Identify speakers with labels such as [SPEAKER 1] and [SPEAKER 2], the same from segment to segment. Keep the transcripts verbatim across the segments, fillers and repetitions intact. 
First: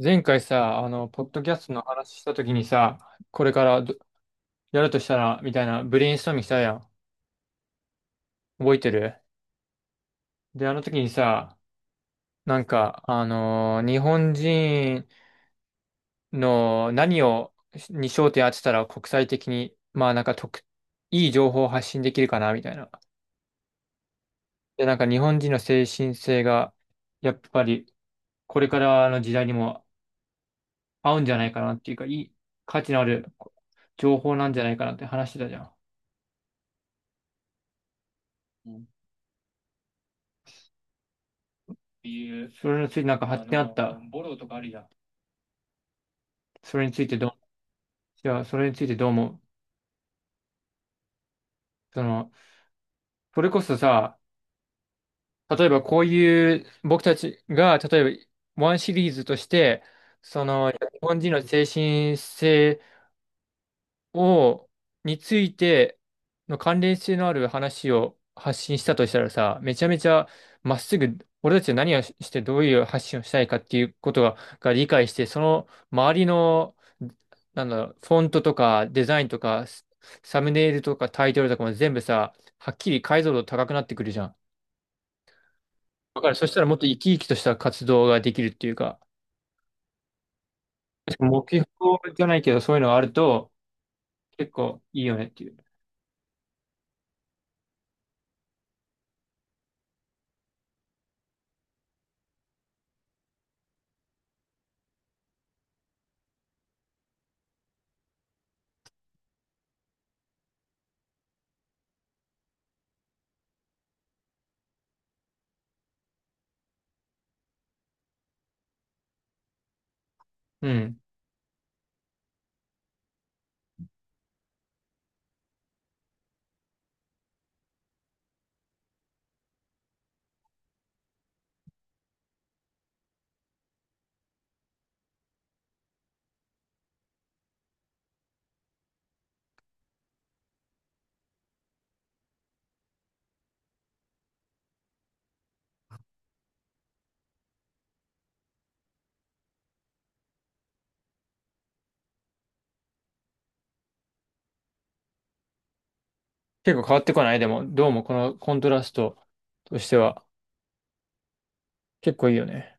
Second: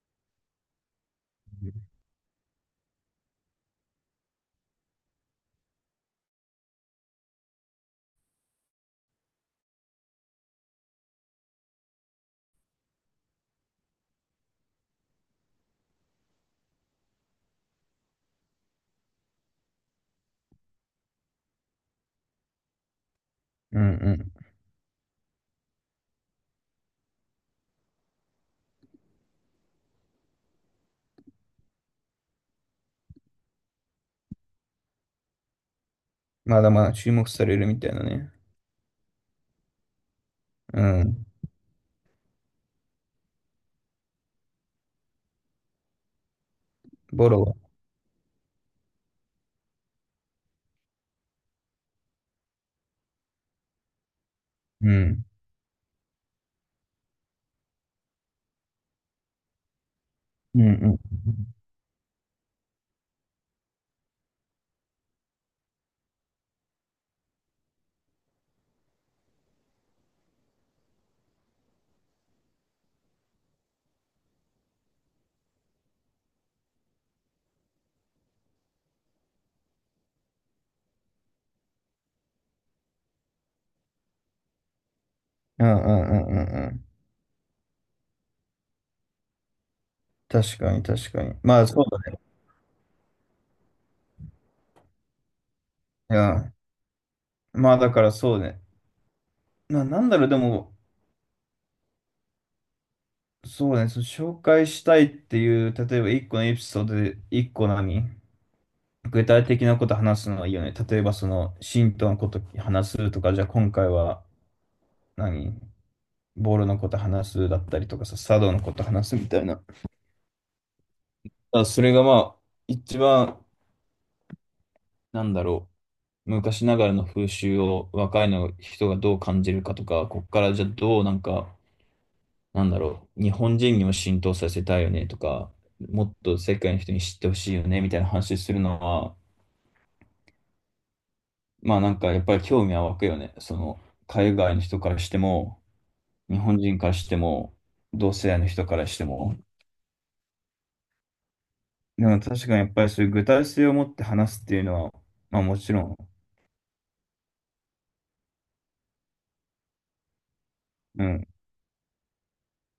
[SPEAKER 1] 前回さ、あの、ポッドキャストの話したときにさ、これからどやるとしたら、みたいなブレインストーミングしたやん。覚えてる。で、あの時にさ、なんか、あのー日本人の何を、に焦点当てたら国際的に、まあなんか特、いい情報を発信できるかな、みたいな。
[SPEAKER 2] うんうん。
[SPEAKER 1] で、なんか日本人の精神性が、やっぱり、これからの時代にも合うんじゃないかなっていうか、いい価値のある情報なんじゃないかなって話してたじゃん。
[SPEAKER 2] まだまだ注目されるみたいなね。うん。
[SPEAKER 1] それについてなんか発展あった？それについてど
[SPEAKER 2] ボ
[SPEAKER 1] う、
[SPEAKER 2] ロは。
[SPEAKER 1] じゃあ、それについてどう思う？その、それこそさ、
[SPEAKER 2] うん。
[SPEAKER 1] 例えばこういう、僕たちが、例えば、ワンシリーズとして、そ
[SPEAKER 2] うんう
[SPEAKER 1] の、日
[SPEAKER 2] ん。うん
[SPEAKER 1] 本人の精神性を、についての関連性のある話を発信したとしたらさ、めちゃめちゃまっすぐ、俺たちは何をしてどういう発信をしたいかっていうことが、が理解して、その周りの、なんだろう、フォントとかデザインとか、スサムネイルとかタイトルとかも全部さ、はっきり解像度高くなってくるじゃん。
[SPEAKER 2] うんうんうん
[SPEAKER 1] だからそした
[SPEAKER 2] う
[SPEAKER 1] らもっと
[SPEAKER 2] ん。
[SPEAKER 1] 生き生きとした活動ができるっていうか、
[SPEAKER 2] 確かに確かに。
[SPEAKER 1] 目
[SPEAKER 2] ま
[SPEAKER 1] 標
[SPEAKER 2] あそうだ
[SPEAKER 1] じゃないけどそういうのがあると結構いいよねっていう。
[SPEAKER 2] ね。うん。まあだからそうね。な、なんだろう、でも、そうね、その紹介したいっていう、例えば一個のエピソードで一個何具体的なこと話すのはいいよね。例えばその、信徒のこと話すとか、じゃあ今回は何ボールのこと話すだったりとかさ、茶道のこと話すみたいな。
[SPEAKER 1] うん。
[SPEAKER 2] あ、それがまあ、一番、なんだろう、昔ながらの風習を若いの人がどう感じるかとか、こっからじゃあどうなんか、なんだろう、日本人にも浸透させたいよねとか、もっと世界の人に知ってほしいよねみたいな話するのは、まあなんかやっぱり興味は湧くよね。その、海外の人からしても、日本人からしても、同世代の人からしても。でも確かにやっぱりそういう具体性を持って話すっていうのは、まあもちろん、
[SPEAKER 1] 結構変わってこないでも、どうもこのコントラストとしては
[SPEAKER 2] うん。
[SPEAKER 1] 結構いいよね。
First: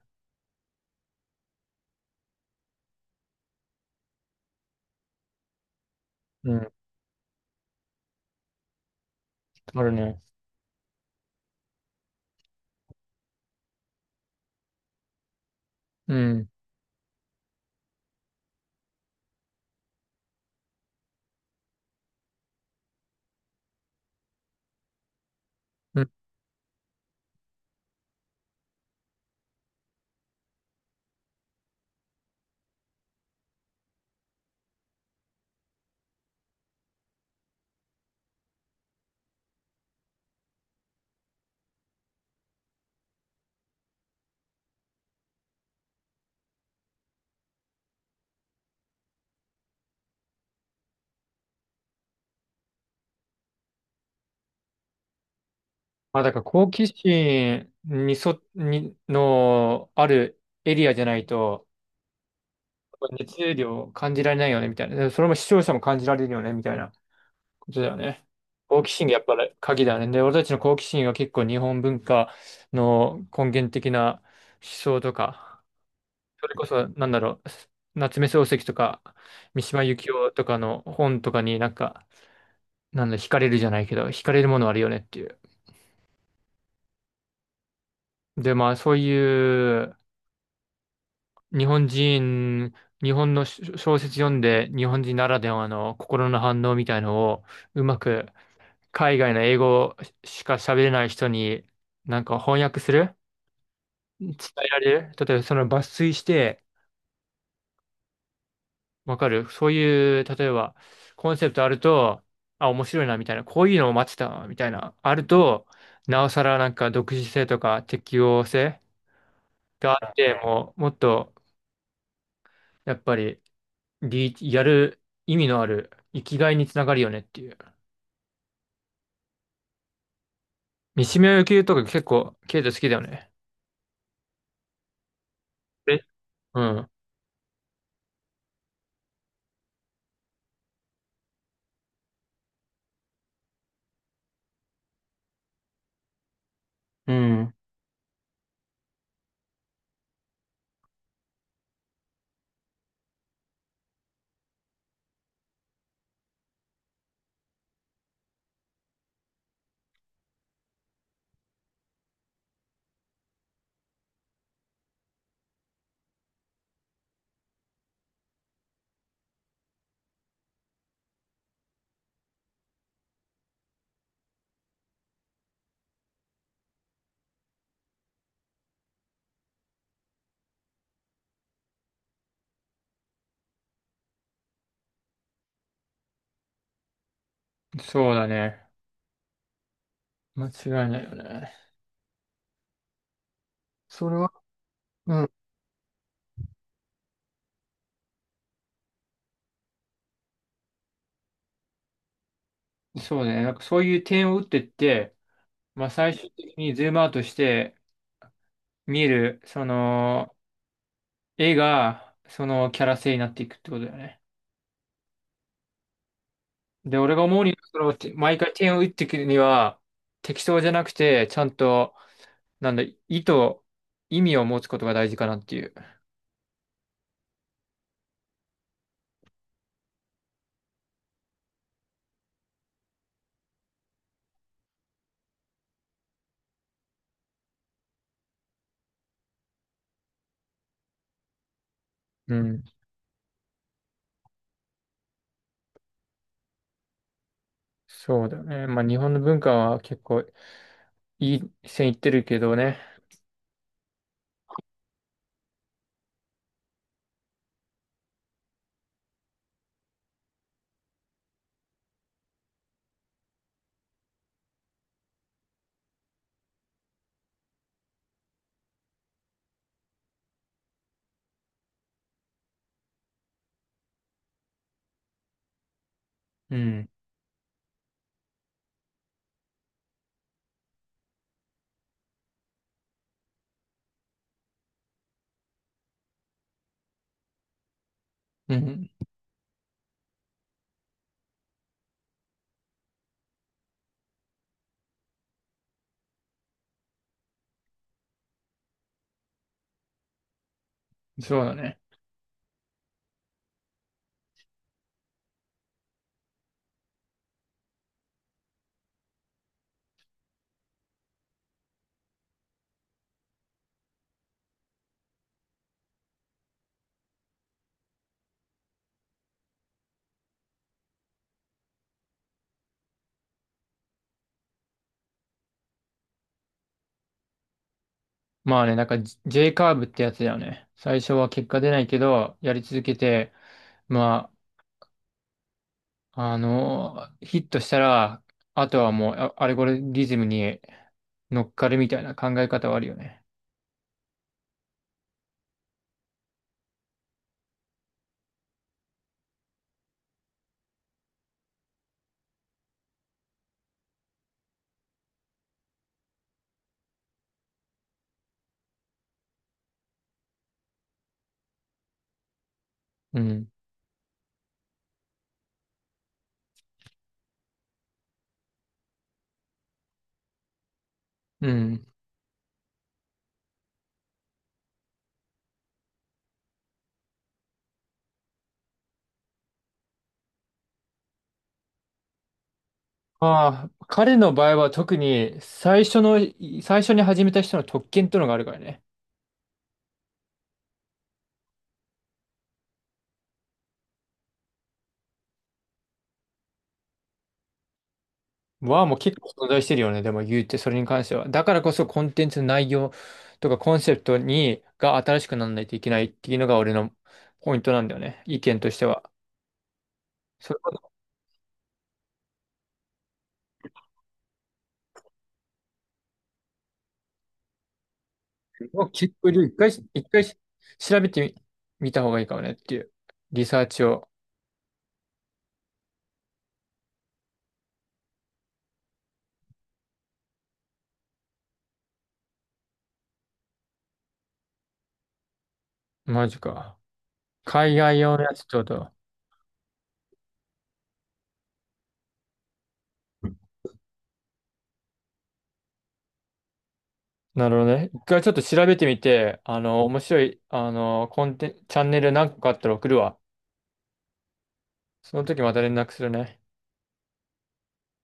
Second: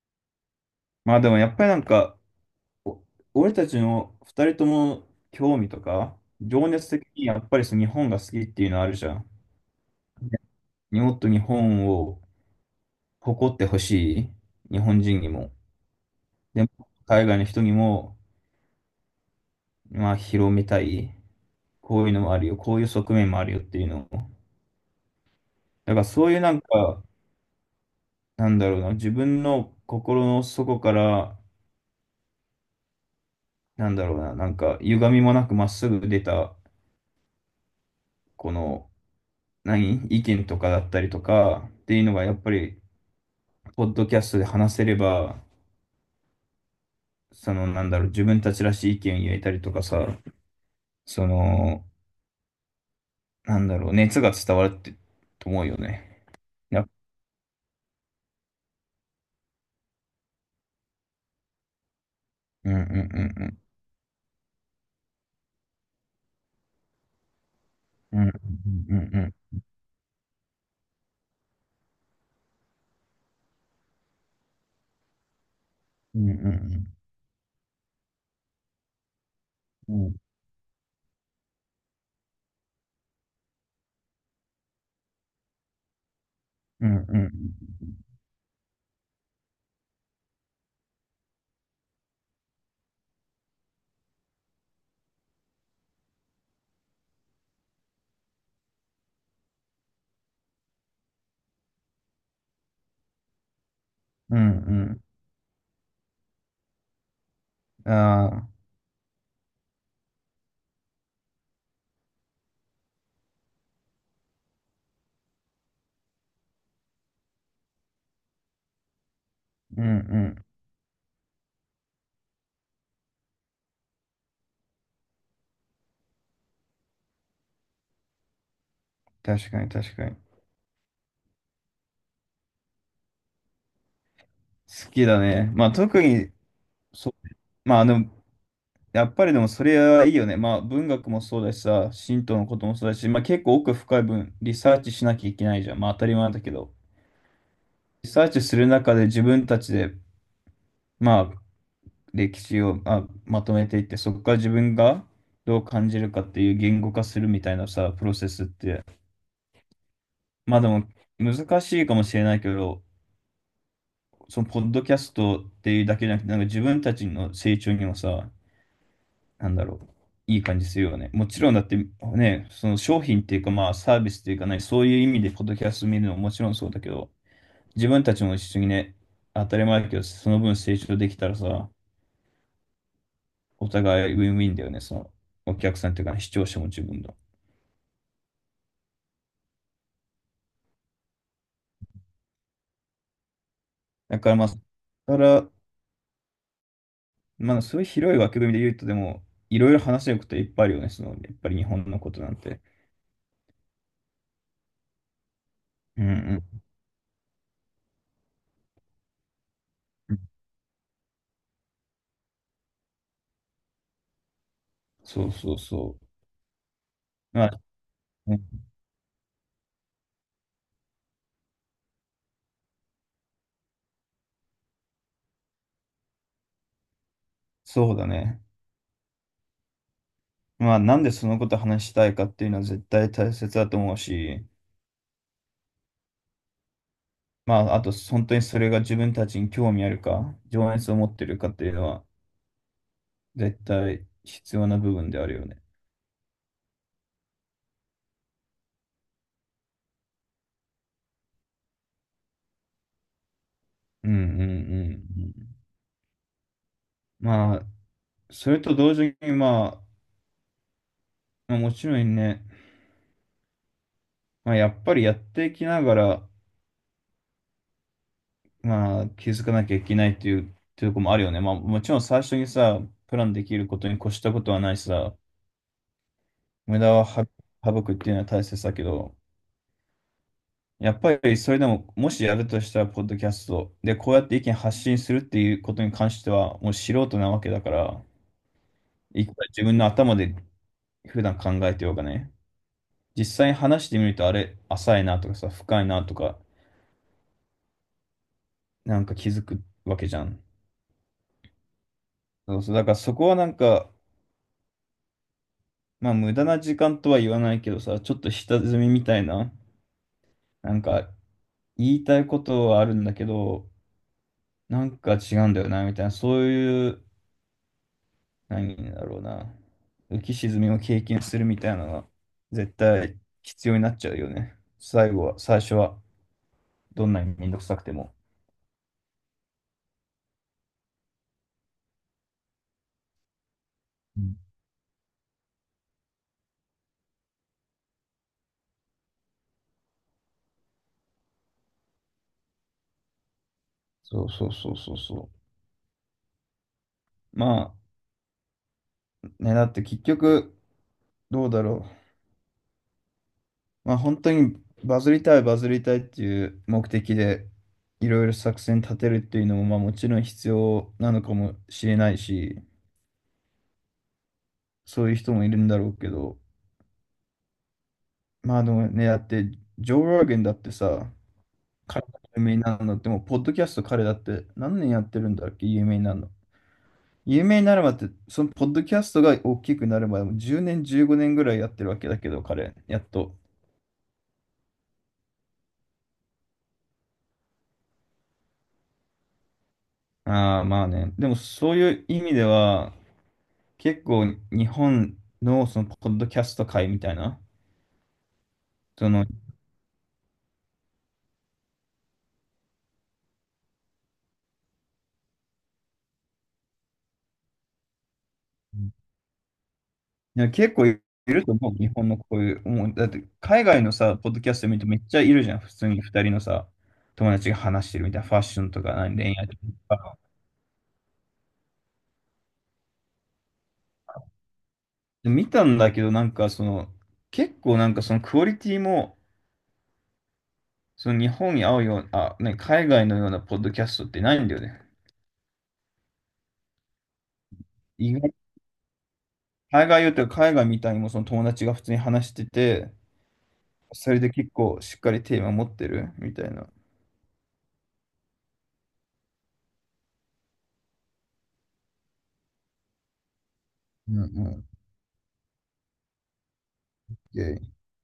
[SPEAKER 2] まあでもやっぱりなんか、お俺たちの二人とも興味とか、
[SPEAKER 1] う
[SPEAKER 2] 情
[SPEAKER 1] ん。
[SPEAKER 2] 熱的にやっぱりその日本が好きっていうのあるじゃん。
[SPEAKER 1] あるね。
[SPEAKER 2] ね、もっと日本を誇ってほしい。日本人にも。
[SPEAKER 1] うん。
[SPEAKER 2] でも、海外の人にも、まあ、広めたい。こういうのもあるよ。こういう側面もあるよっていうのを。だか
[SPEAKER 1] う
[SPEAKER 2] ら
[SPEAKER 1] ん。
[SPEAKER 2] そういうなんか、なんだろうな、自分の心の底から、なんだろうな、なんか、歪みもなくまっすぐ出た、この、何意見とかだったりとかっていうのがやっぱりポッドキャストで話せれば、その、なんだろう、自分たちらしい意見を言えたりとかさ、その、なんだろう、熱が伝わるって、と思うよ
[SPEAKER 1] まあ、
[SPEAKER 2] ね。
[SPEAKER 1] だから好
[SPEAKER 2] い
[SPEAKER 1] 奇
[SPEAKER 2] や、
[SPEAKER 1] 心にそ、に、のあるエリアじゃないと、
[SPEAKER 2] うんうんうんう
[SPEAKER 1] 熱
[SPEAKER 2] ん。
[SPEAKER 1] 量を感じられないよね、みたいな。でそれも視聴者も感じられるよね、みたいなことだよ
[SPEAKER 2] う
[SPEAKER 1] ね。
[SPEAKER 2] んうん
[SPEAKER 1] 好奇心がや
[SPEAKER 2] う
[SPEAKER 1] っぱり
[SPEAKER 2] ん
[SPEAKER 1] 鍵だね。で、俺たちの好奇心は結構日本文化の根源的な思想とか、
[SPEAKER 2] うんう
[SPEAKER 1] それこそ、
[SPEAKER 2] ん
[SPEAKER 1] なんだろう、夏目漱石とか、三島
[SPEAKER 2] う
[SPEAKER 1] 由紀
[SPEAKER 2] ん
[SPEAKER 1] 夫とかの本とかになんか、なんだ、惹かれるじゃないけど、惹かれるものあるよねっていう。
[SPEAKER 2] うんうん
[SPEAKER 1] で、まあ、そういう日本人、日本の小小説読んで、日本人ならではの心の反応みたいのを、うまく海外の英語しか喋れない人に、なんか翻訳する伝
[SPEAKER 2] う
[SPEAKER 1] えられ
[SPEAKER 2] ん
[SPEAKER 1] る例えばその抜粋して、
[SPEAKER 2] うん。ああ、
[SPEAKER 1] わかるそういう、例えば、コンセプトあると、あ、面白いな、みたいな、こういうのを待ってた、みたいな、あると、なおさらなんか独自性とか適応性
[SPEAKER 2] うんう
[SPEAKER 1] があって、
[SPEAKER 2] ん。
[SPEAKER 1] もう、もっと、やっぱり、リーやる意味のある、生きがいにつながるよねっていう。
[SPEAKER 2] 確かに確かに。
[SPEAKER 1] 三島由紀夫とか結構、ケイト好きだよね。
[SPEAKER 2] 好きだね。まあ
[SPEAKER 1] え、
[SPEAKER 2] 特に、
[SPEAKER 1] うん。
[SPEAKER 2] そ、まあでも、やっぱりでもそれはいいよね。まあ文学もそうだしさ、神道のこともそうだし、まあ結構奥深い分リサーチしなきゃいけないじゃん。まあ当たり前だけど。
[SPEAKER 1] うん。
[SPEAKER 2] リサーチする中で自分たちで、まあ、歴史を、まあ、まとめていって、そこから自分がどう感じるかっていう言語化するみたいなさ、プロセスって、まあでも難しいかもしれないけど、そのポッドキャストっていうだけじゃなくて、なんか自分たちの成長にもさ、なんだろう、いい感じするよね。もちろんだってね、その商品っていうかまあサービスっていうかね、そういう意味でポッドキャスト見るのももちろんそうだけど、自分たちも一緒にね、当たり前だけど、その分成長できたらさ、お互いウィンウィンだよね、その、お客さんというか、視聴者も自分の。
[SPEAKER 1] そうだね。間違いないよね。それ
[SPEAKER 2] だか
[SPEAKER 1] は、
[SPEAKER 2] らまあ、だか
[SPEAKER 1] うん。
[SPEAKER 2] ら、まあ、そういう広い枠組みで言うと、でも、いろいろ話せることいっぱいあるよね、その、やっぱり日本のことなんて。
[SPEAKER 1] そうね。なんかそういう点を打ってって、まあ
[SPEAKER 2] う
[SPEAKER 1] 最終
[SPEAKER 2] ん
[SPEAKER 1] 的にズームアウトして、見る、そ
[SPEAKER 2] うん。
[SPEAKER 1] の、絵が、そのキャラ性になっていくってことだよね。
[SPEAKER 2] そうそうそう。
[SPEAKER 1] で、俺が思う
[SPEAKER 2] ま
[SPEAKER 1] に
[SPEAKER 2] あ、
[SPEAKER 1] は、その、て毎
[SPEAKER 2] ね、
[SPEAKER 1] 回点を打っていくには、適当じゃなくて、ちゃんと、なんだ、意図、意味を持つことが大事かなっていう。
[SPEAKER 2] そうだね。まあ、なんでそのこと話したいかっていうのは絶対大切だと思うし、まあ、あと、本当にそれが自分たちに興味あるか、情熱を持ってるかっていうのは、
[SPEAKER 1] うん。
[SPEAKER 2] 絶対必要な部分であるよね。
[SPEAKER 1] そうだね。まあ、日本の文化は結構いい線いってるけどね。
[SPEAKER 2] うんうんうんうん。まあ、それと同時に、まあ、まあ、もちろんね、まあ、やっぱりやっていきながら、まあ、気づかなきゃいけないっていう、っていうとこもあるよね。まあ、もちろん最初にさ、プランできることに越したことはないしさ、
[SPEAKER 1] う
[SPEAKER 2] 無
[SPEAKER 1] ん。
[SPEAKER 2] 駄はは省くっていうのは大切だけど、やっぱりそれでも、もしやるとしたら、ポッドキャストで、こうやって意見発信するっていうことに関しては、もう素人なわけだから、
[SPEAKER 1] うん。
[SPEAKER 2] いくら自分の頭で普段考えてようがね、実際に話してみると、あれ、浅いなとかさ、深いなとか、なんか気づくわけじゃん。
[SPEAKER 1] そうだね。
[SPEAKER 2] そうそう、だからそこはなんか、まあ無駄な時間とは言わないけどさ、ちょっと下積みみたいな、なんか言いたいことはあるんだけど、なんか違うんだよな、みたいな、そういう、何だろうな、浮き沈みを経験するみたいなのが、絶対必要になっちゃうよね。最後は、最初は、どんなにめんどくさくても。
[SPEAKER 1] まあね、なんか ジェージェー カーブってやつだよね。最初は結果出ないけど、やり続けて、
[SPEAKER 2] う
[SPEAKER 1] ま
[SPEAKER 2] ん、
[SPEAKER 1] あ、あのーヒットしたら、あとはもうあアルゴリズムに乗っかるみたいな考え方はあるよね。
[SPEAKER 2] そうそうそうそうそう。まあ、ね、だって結局、どうだろう。まあ本当にバズりたいバズりたいっていう目的でいろいろ作戦立てるっていうのもまあもちろん必要なのかもしれないし、
[SPEAKER 1] うん。
[SPEAKER 2] そういう人もいるんだろうけど、まあでもね、だってジョー・ローゲンだってさ、
[SPEAKER 1] うん。
[SPEAKER 2] 彼が有名になるのってもうポッドキャスト彼だって何年やってるんだっけ、有名になるの。有名になるまでって、そのポッドキャストが大きくなるまでもじゅうねん、じゅうごねんぐらいやってるわけだけど、彼、やっと。
[SPEAKER 1] まあ、彼の場合は特に最初の、最初に始めた人の特権ってのがあるからね。
[SPEAKER 2] ああ、まあね。でもそういう意味では、結構日本のそのポッドキャスト界みたいな、
[SPEAKER 1] はもう
[SPEAKER 2] そ
[SPEAKER 1] 結
[SPEAKER 2] の、い
[SPEAKER 1] 構存在してるよね。でも言うて、それに関しては。だからこそコンテンツの内容とかコンセプトに、が新しくならないといけないっていうのが俺のポイントなんだよね。意見としては。
[SPEAKER 2] や
[SPEAKER 1] そ
[SPEAKER 2] 結
[SPEAKER 1] れ
[SPEAKER 2] 構いると思う、日本のこういう、もう、だって海外のさ、ポッドキャスト見るとめっちゃいるじゃん、普通に二人のさ、友達が話してるみたいな、ファッションと
[SPEAKER 1] を
[SPEAKER 2] か、
[SPEAKER 1] 結
[SPEAKER 2] 何
[SPEAKER 1] 構
[SPEAKER 2] 恋愛
[SPEAKER 1] 一
[SPEAKER 2] と
[SPEAKER 1] 回、一
[SPEAKER 2] か。
[SPEAKER 1] 回調べてみ、見た方がいいかもねっていう。リサーチを。
[SPEAKER 2] で見たんだけど、なんかその、結構なんかそのクオリティも、その日本に合うような、あ、ね、海外のようなポッドキャストってないんだよね。
[SPEAKER 1] マジか。海外
[SPEAKER 2] 意
[SPEAKER 1] 用の
[SPEAKER 2] 外
[SPEAKER 1] やつちょっと。
[SPEAKER 2] 海外よっていうか海外みたいにもその友達が普通に話してて、それで結構しっかりテーマ持ってるみたいな。
[SPEAKER 1] なるほどね。一回ちょっと調べてみて、あの、面白い、あの、コンテン、チャンネル何個かあったら送るわ。
[SPEAKER 2] うんうん。
[SPEAKER 1] その時また連絡するね。
[SPEAKER 2] o